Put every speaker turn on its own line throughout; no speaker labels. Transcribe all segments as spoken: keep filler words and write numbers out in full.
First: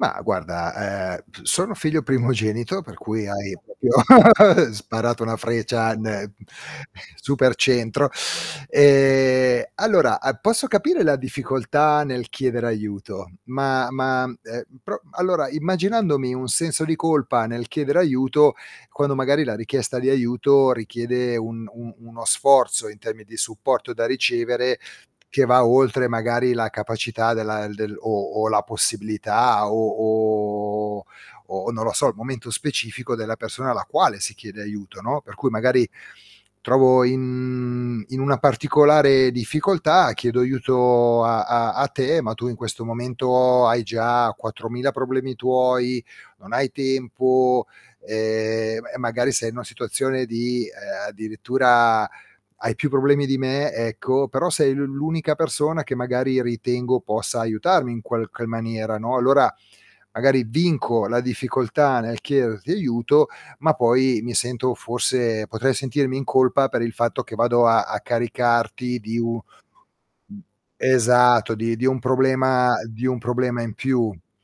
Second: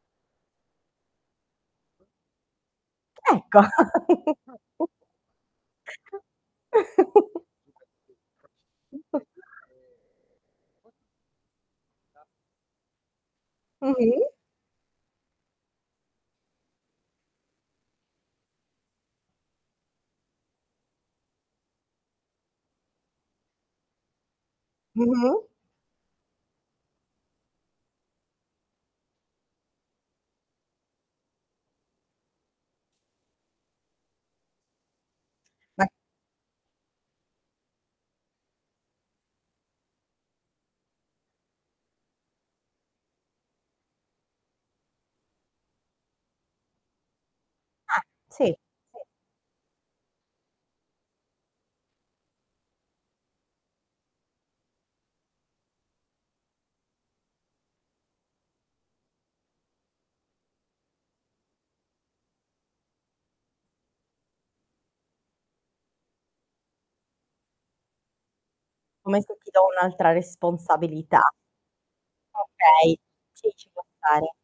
Ma guarda, ehm, p sono figlio primogenito per cui hai
Ecco.
proprio sparato una freccia ne super centro. Ehm, allora a posso capire la difficoltà nel chiedere aiuto, ma
Mh-mh.
ma, ehm, pro allora immaginandomi un senso di colpa nel chiedere aiuto, quando magari la richiesta di aiuto richiede un un uno sforzo in termi di supporto da ricevere,
Mh-mh.
che va oltre magari la capacità della del o o la possibilità o o o non lo so, il momento specifico della persona alla quale si chiede aiuto, no, per cui
Vai
magari trovo in in una particolare difficoltà, chiedo aiuto a a a te, ma tu in questo momento hai già quattromila problemi tuoi, non hai tempo,
Eh, sì,
ehm, m e
sì.
magari sei in una situazione di, ehm, addirittura hai più problemi di me, ecco, però sei l'u l'unica persona che magari ritengo possa aiutarmi in qualche maniera, no, allora magari vinco la difficoltà nel chiederti aiuto, ma poi mi sento forse potrei sentirmi in colpa per il fatto che vado a a caricarti di
Come se
u
ti do un'altra responsabilità.
esatto, di di un problema
Okay,
di un
sì,
problema
ci
in
può
più.
stare.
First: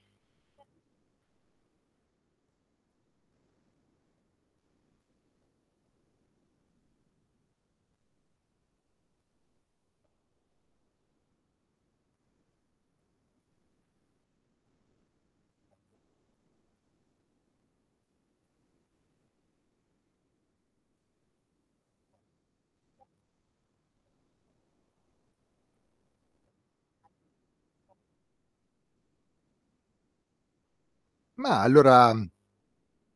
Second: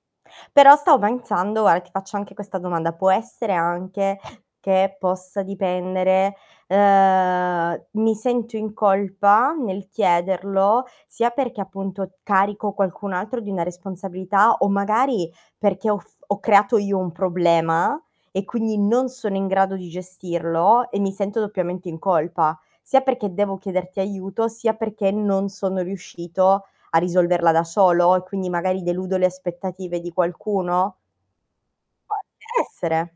Però stao pensando al ti faccio anche questa domanda, può essere anche che possa dipendere, ehm, mi sento in colpa nel chiederlo, sia perché appunto carico qualcun altro di una responsabilità, o magari perché ho f ho creato io un problema, e quindi non sono in grado di gestirlo e mi sento doppiamente in colpa, sia perché devo chiederti aiuto, sia perché non sono riuscito a risolverla da solo, e quindi magari deludo le aspettative di qualcuno?
Ma, allora,
Può
mhmm
anche essere.